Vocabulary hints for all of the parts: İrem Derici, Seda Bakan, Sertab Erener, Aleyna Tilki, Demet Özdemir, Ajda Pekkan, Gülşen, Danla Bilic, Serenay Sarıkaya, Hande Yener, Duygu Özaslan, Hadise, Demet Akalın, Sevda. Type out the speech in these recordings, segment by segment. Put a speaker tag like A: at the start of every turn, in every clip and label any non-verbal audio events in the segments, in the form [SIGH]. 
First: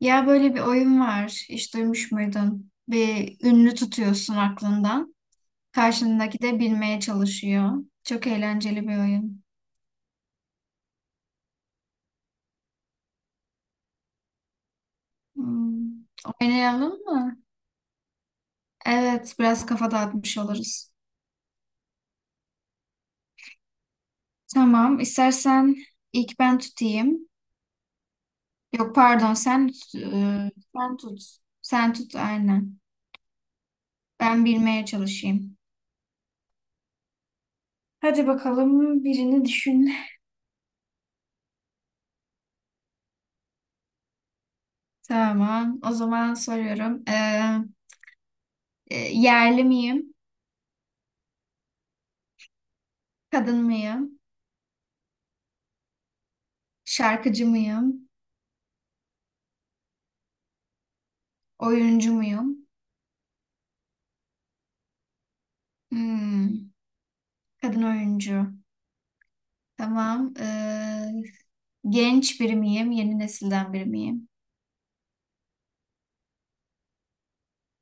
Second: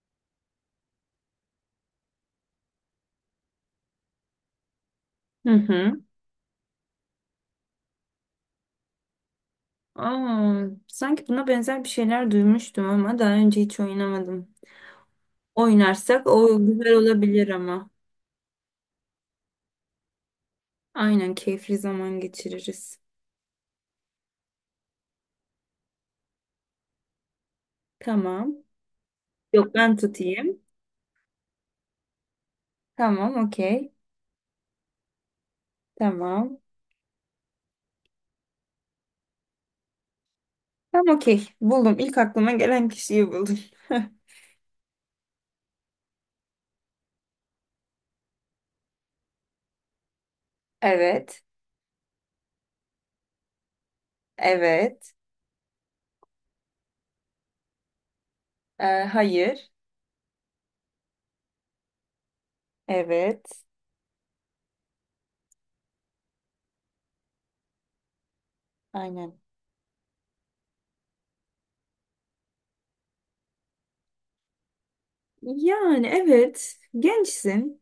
A: Ya böyle bir oyun var. Hiç duymuş muydun? Bir ünlü tutuyorsun aklından.
B: Hı hı.
A: Karşındaki de bilmeye çalışıyor. Çok eğlenceli bir oyun.
B: Aa, sanki buna benzer bir şeyler duymuştum ama daha önce hiç oynamadım.
A: Hmm.
B: Oynarsak o güzel
A: Oynayalım mı?
B: olabilir ama.
A: Evet, biraz kafa dağıtmış oluruz.
B: Aynen, keyifli zaman geçiririz.
A: Tamam, istersen ilk ben tutayım.
B: Tamam.
A: Yok pardon, sen
B: Yok,
A: tut.
B: ben tutayım.
A: Sen tut. Sen tut aynen.
B: Tamam, okey.
A: Ben bilmeye çalışayım.
B: Tamam.
A: Hadi bakalım birini düşün.
B: Tamam, okey. Buldum. İlk aklıma gelen kişiyi buldum. [LAUGHS]
A: Tamam, o zaman soruyorum. Yerli miyim?
B: Evet.
A: Kadın mıyım?
B: Evet.
A: Şarkıcı mıyım?
B: Hayır.
A: Oyuncu muyum?
B: Evet.
A: Hmm, kadın oyuncu.
B: Aynen.
A: Tamam. Genç biri miyim? Yeni nesilden biri miyim?
B: Yani evet. Gençsin.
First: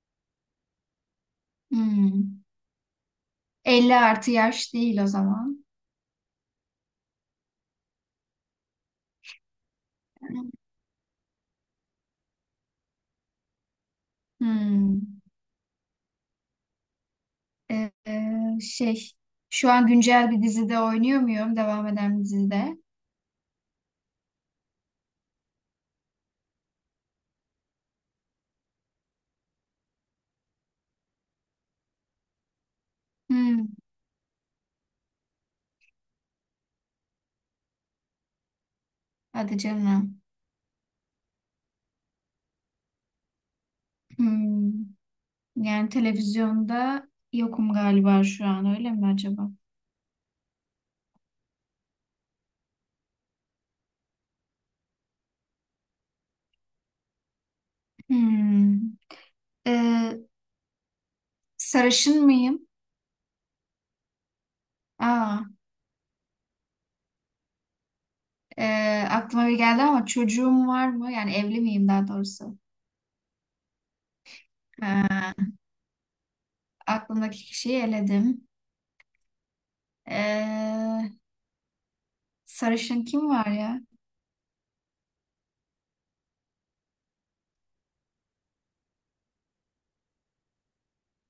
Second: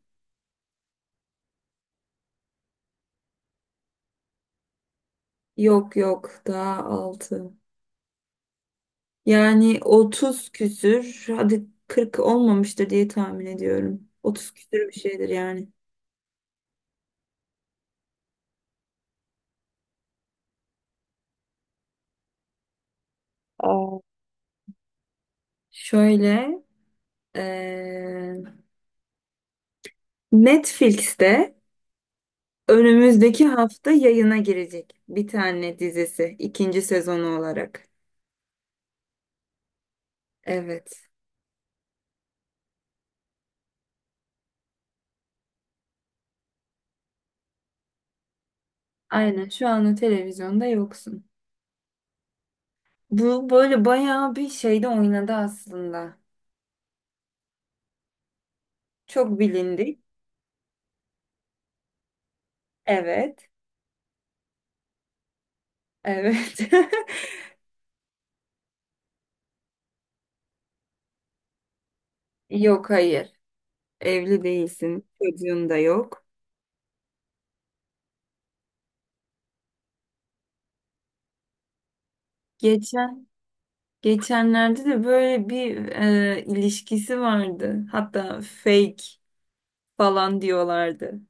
A: Hmm. 50 artı yaş değil o zaman.
B: Yok yok. Daha altı. Yani 30 küsür, hadi 40 olmamıştır diye tahmin ediyorum. 30 küsür bir
A: Hmm.
B: şeydir yani.
A: Ee, şey, Şu an güncel bir dizide oynuyor muyum? Devam eden bir dizide.
B: Aa, şöyle, eee, Netflix'te önümüzdeki
A: Hmm.
B: hafta yayına girecek bir tane dizisi, ikinci sezonu olarak.
A: Hadi canım.
B: Evet.
A: Hmm. Yani televizyonda yokum galiba şu an, öyle mi
B: Aynen,
A: acaba?
B: şu anda televizyonda yoksun. Bu böyle bayağı bir şeyde oynadı aslında.
A: Hmm.
B: Çok bilindik.
A: ee, Sarışın mıyım?
B: Evet.
A: Aa.
B: Evet. [LAUGHS]
A: e, Aklıma bir geldi, ama çocuğum var mı? Yani evli miyim daha doğrusu?
B: Yok, hayır. Evli değilsin.
A: Ha,
B: Çocuğun da yok.
A: aklımdaki kişiyi eledim. E, sarışın
B: Geçen
A: kim var ya?
B: geçenlerde de böyle bir ilişkisi vardı. Hatta fake falan diyorlardı.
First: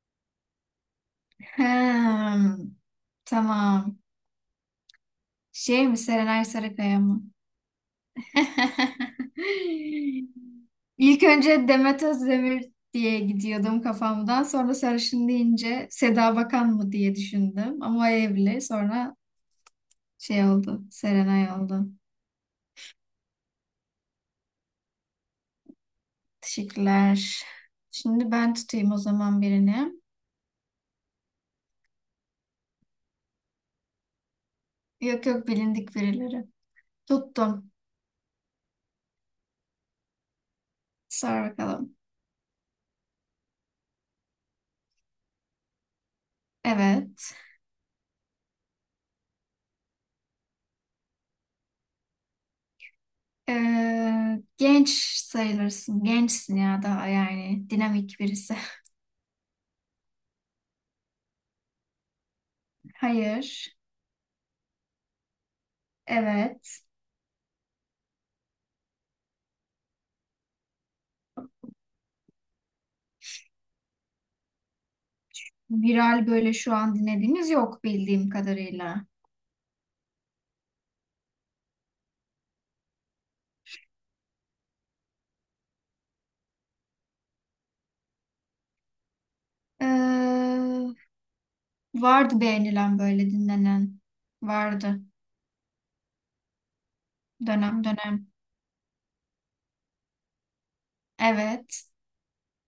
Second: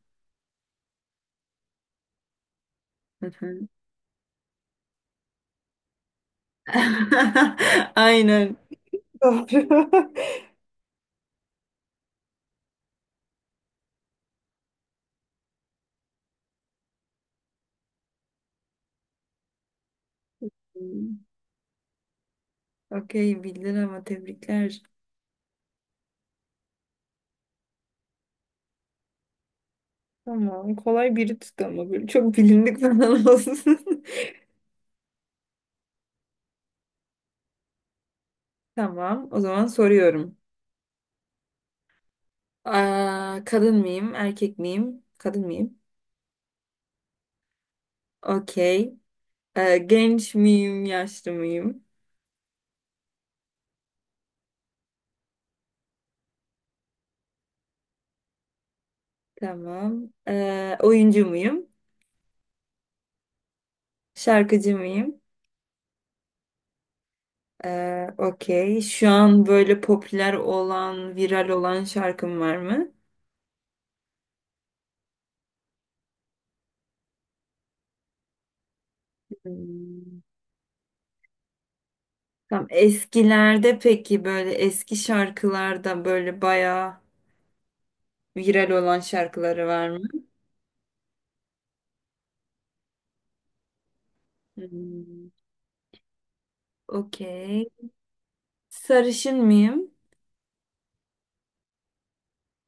A: Hmm,
B: Hı hı.
A: tamam. Şey mi? Serenay Sarıkaya mı?
B: [LAUGHS] Aynen.
A: [LAUGHS]
B: Doğru.
A: İlk önce Demet Özdemir diye gidiyordum kafamdan. Sonra sarışın deyince Seda Bakan mı diye düşündüm. Ama o evli. Sonra şey oldu. Serenay oldu.
B: [LAUGHS] Okey, bildin ama, tebrikler.
A: Teşekkürler. Şimdi ben tutayım o zaman birini.
B: Tamam, kolay biri tuttu ama böyle çok bilindik falan [LAUGHS] olsun.
A: Yok yok, bilindik birileri. Tuttum.
B: Tamam, o zaman soruyorum.
A: Sor bakalım.
B: Aa, kadın mıyım erkek miyim? Kadın mıyım?
A: Evet.
B: Okey. Genç miyim yaşlı mıyım?
A: Genç sayılırsın. Gençsin ya daha yani. Dinamik birisi.
B: Tamam. Oyuncu muyum?
A: [LAUGHS] Hayır.
B: Şarkıcı mıyım?
A: Evet.
B: Okey. Şu an böyle popüler olan, viral olan şarkım var mı?
A: Viral böyle şu an dinlediğimiz yok bildiğim kadarıyla.
B: Hmm. Tamam. Eskilerde peki, böyle eski şarkılarda böyle bayağı viral olan şarkıları var mı?
A: Ee, vardı beğenilen böyle dinlenen. Vardı.
B: Hmm, okey.
A: Dönem dönem.
B: Sarışın mıyım?
A: Evet.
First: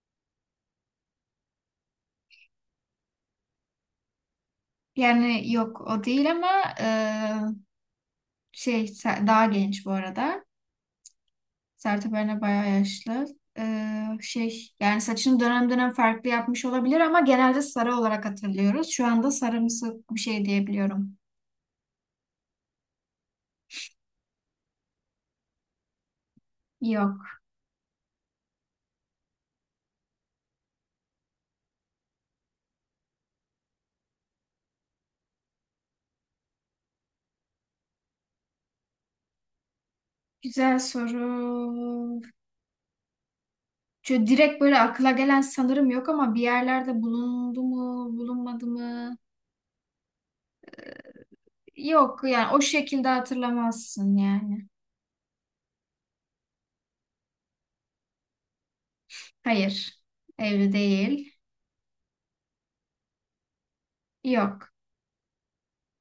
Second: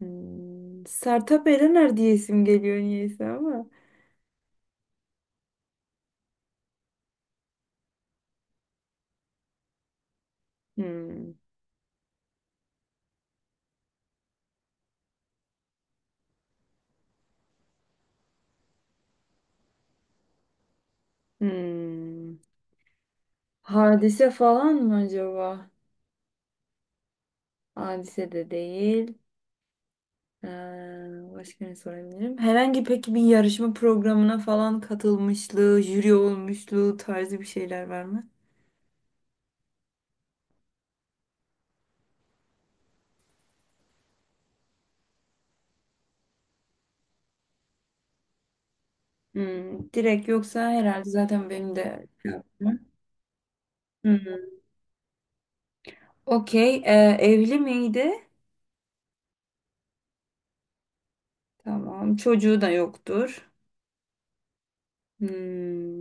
B: Hmm, Sertab Erener diye isim geliyor niyeyse ama.
A: Yani yok o değil, ama şey Ser- daha genç bu arada.
B: Hmm,
A: Sertab Erener bayağı yaşlı. Şey yani saçını dönem dönem farklı yapmış olabilir ama genelde sarı olarak hatırlıyoruz. Şu anda sarımsı bir şey diyebiliyorum.
B: hmm. Hadise falan mı acaba?
A: Yok.
B: Hadise de değil. Ee, Başka ne sorabilirim? Herhangi peki bir yarışma programına falan katılmışlığı, jüri olmuşluğu tarzı bir şeyler var mı?
A: Güzel soru. Şöyle direkt böyle akla gelen sanırım yok ama bir yerlerde bulundu mu, bulunmadı mı?
B: Hmm, direkt yoksa herhalde, zaten benim de
A: Yok
B: şey
A: yani o
B: yaptım.
A: şekilde hatırlamazsın
B: Hmm.
A: yani.
B: Okey. Evli miydi?
A: Hayır. Evli değil.
B: Tamam. Çocuğu da yoktur.
A: Yok.
B: Hmm.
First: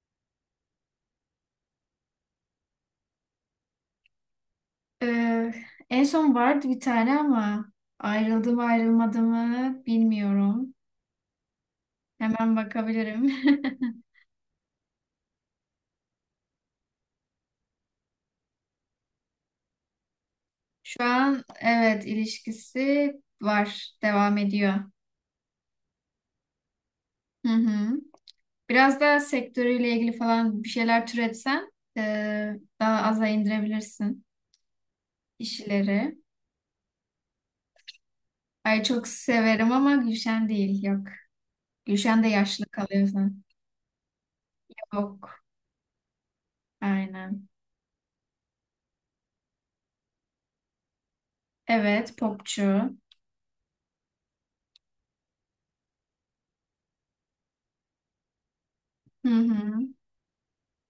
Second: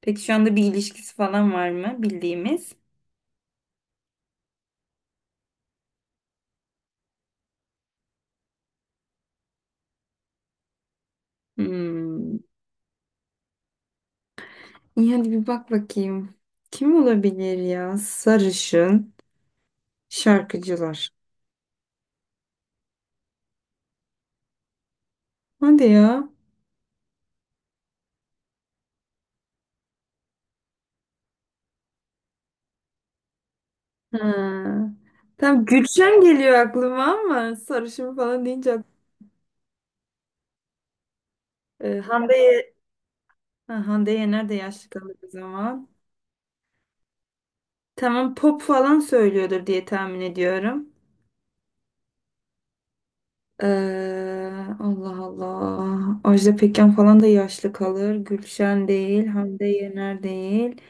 B: Peki şu anda bir ilişkisi falan var mı bildiğimiz?
A: Ee, En son vardı bir tane ama ayrıldı mı ayrılmadı mı bilmiyorum.
B: Hmm.
A: Hemen bakabilirim.
B: İyi, hadi bir bak bakayım. Kim olabilir ya? Sarışın
A: [LAUGHS] Şu
B: şarkıcılar.
A: an evet, ilişkisi var, devam ediyor.
B: Hadi ya.
A: Hı hı. Biraz da sektörüyle ilgili falan bir şeyler türetsen ee, daha aza indirebilirsin
B: Ha. Tam
A: kişileri.
B: Gülşen geliyor aklıma ama sarışın falan deyince
A: Ay çok severim ama Gülşen değil, yok. Gülşen de
B: Hande,
A: yaşlı kalıyor zaten.
B: Ha, Hande Yener de yaşlı kalır o
A: Yok,
B: zaman.
A: aynen.
B: Tamam, pop falan söylüyordur diye tahmin ediyorum.
A: Evet, popçu.
B: Allah Allah. Ajda Pekkan falan da yaşlı kalır. Gülşen değil,
A: Hı
B: Hande
A: hı.
B: Yener değil.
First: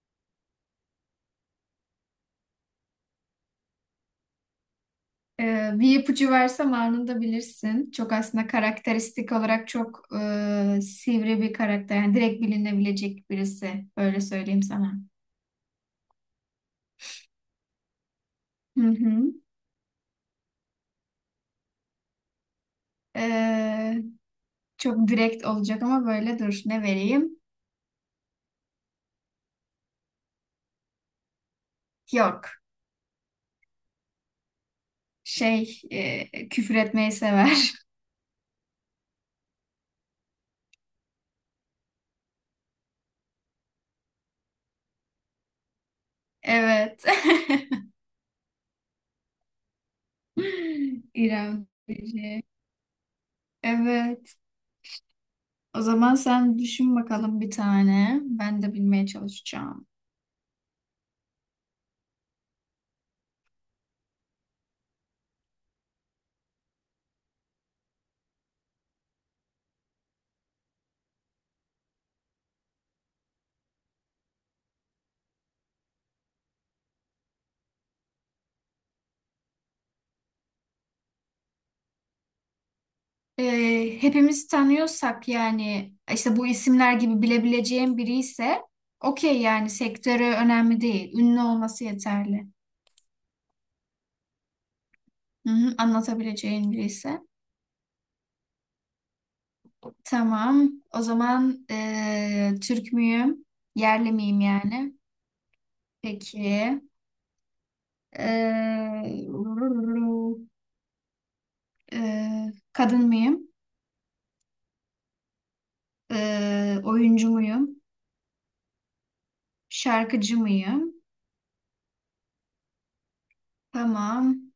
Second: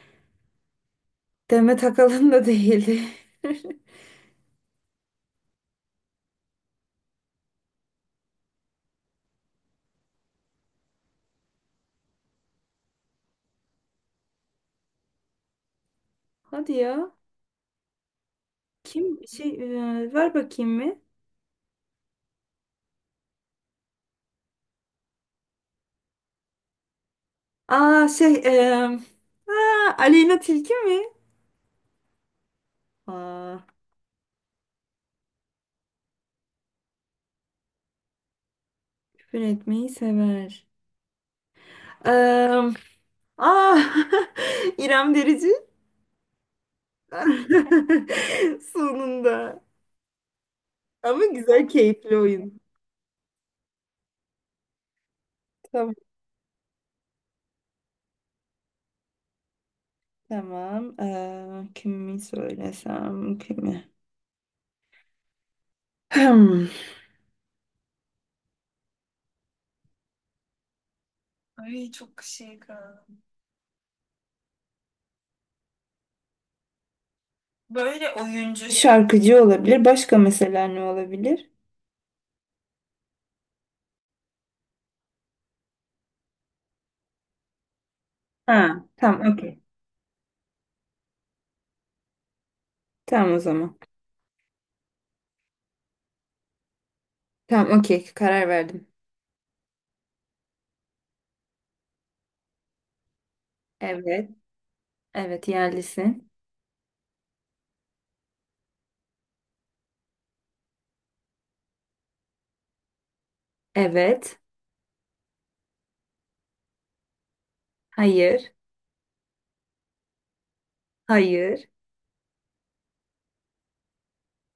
B: Demet Akalın da değildi. [LAUGHS]
A: Bir ipucu versem anında bilirsin. Çok aslında karakteristik olarak çok sivri bir karakter. Yani direkt bilinebilecek birisi. Öyle söyleyeyim sana.
B: Hadi ya.
A: Hı
B: Kim
A: hı.
B: şey ver bakayım mı?
A: Ee, Çok direkt olacak ama böyle dur. Ne vereyim?
B: Aa şey e, Aa, Aleyna Tilki mi?
A: Yok.
B: Aa.
A: Şey, küfür etmeyi sever. [LAUGHS]
B: Küfür etmeyi sever. Eee ah, [LAUGHS] İrem Derici.
A: Evet.
B: [LAUGHS] Sonunda.
A: [LAUGHS]
B: Ama güzel,
A: İrem
B: keyifli
A: Derici.
B: oyun.
A: Evet. O
B: Tamam.
A: zaman sen düşün bakalım bir tane. Ben de bilmeye çalışacağım.
B: Tamam. Kimi söylesem kimi? Hmm. Ay, çok şey kaldı. Böyle oyuncu. Şarkıcı olabilir. Başka mesela ne olabilir?
A: Hepimiz tanıyorsak yani işte bu isimler gibi bilebileceğim biri
B: Ha,
A: ise
B: tamam
A: okey,
B: okey.
A: yani sektörü önemli değil. Ünlü olması yeterli.
B: Tamam o zaman.
A: Hı hı, anlatabileceğin biri ise.
B: Tamam okey. Karar verdim.
A: Tamam. O zaman Türk müyüm? Yerli
B: Evet.
A: miyim yani?
B: Evet, yerlisin.
A: Peki. E, e, Kadın mıyım?
B: Evet.
A: E, oyuncu muyum?
B: Hayır.
A: Şarkıcı mıyım?
B: Hayır.
A: Tamam.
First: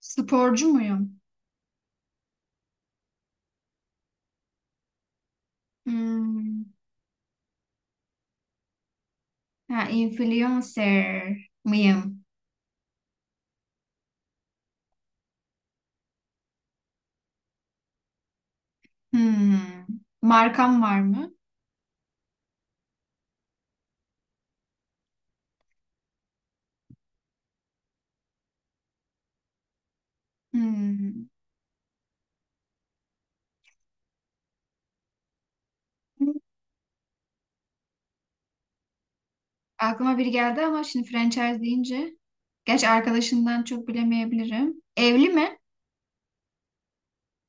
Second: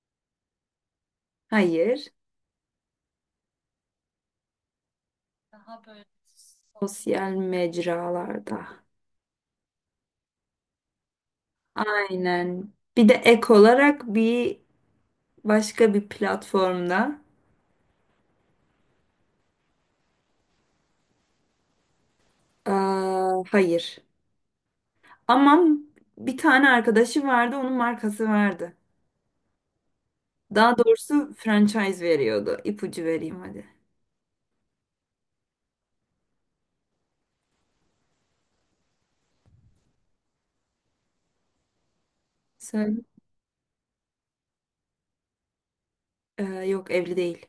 A: Sporcu muyum?
B: Hayır. Daha böyle
A: Hmm.
B: sosyal mecralarda.
A: Ha, influencer mıyım?
B: Aynen. Bir de ek olarak bir başka bir platformda.
A: Hmm. Markam var mı?
B: Aa, hayır. Ama bir tane arkadaşı vardı, onun markası vardı. Daha
A: Hmm.
B: doğrusu franchise veriyordu. İpucu vereyim hadi.
A: Aklıma biri geldi ama şimdi franchise deyince. Gerçi
B: Söyle.
A: arkadaşından çok bilemeyebilirim. Evli mi?
B: Yok, evli değil.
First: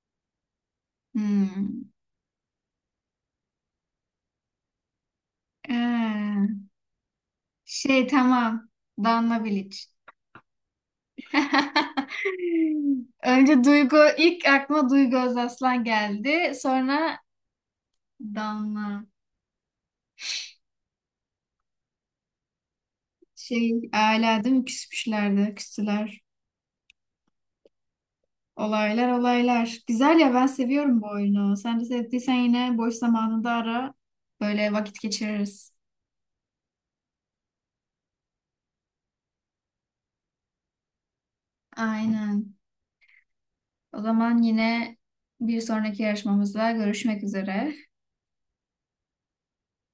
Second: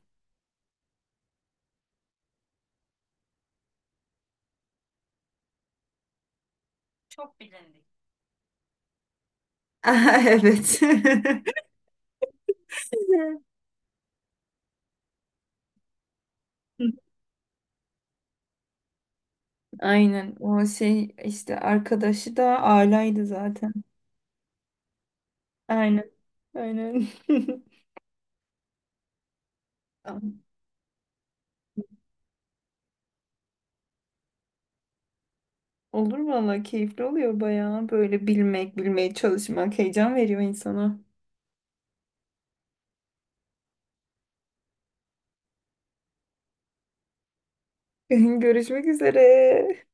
A: Hmm. Ee,
B: [LAUGHS] Çok bilindik.
A: tamam. Danla Bilic.
B: Evet. [LAUGHS]
A: [LAUGHS] Önce Duygu, ilk aklıma Duygu Özaslan geldi. Sonra Danla.
B: Aynen. O şey, işte arkadaşı da alaydı zaten.
A: Şey, ailedim küsmüşlerdi,
B: Aynen.
A: küstüler.
B: Aynen. [LAUGHS]
A: Olaylar olaylar. Güzel ya,
B: Tamam.
A: ben seviyorum bu oyunu. Sen de sevdiysen yine boş zamanında ara. Böyle vakit geçiririz.
B: Olur valla, keyifli oluyor bayağı. Böyle bilmek, bilmeye çalışmak heyecan veriyor insana.
A: Aynen. O zaman yine bir sonraki yarışmamızda görüşmek üzere.
B: [LAUGHS] Görüşmek üzere.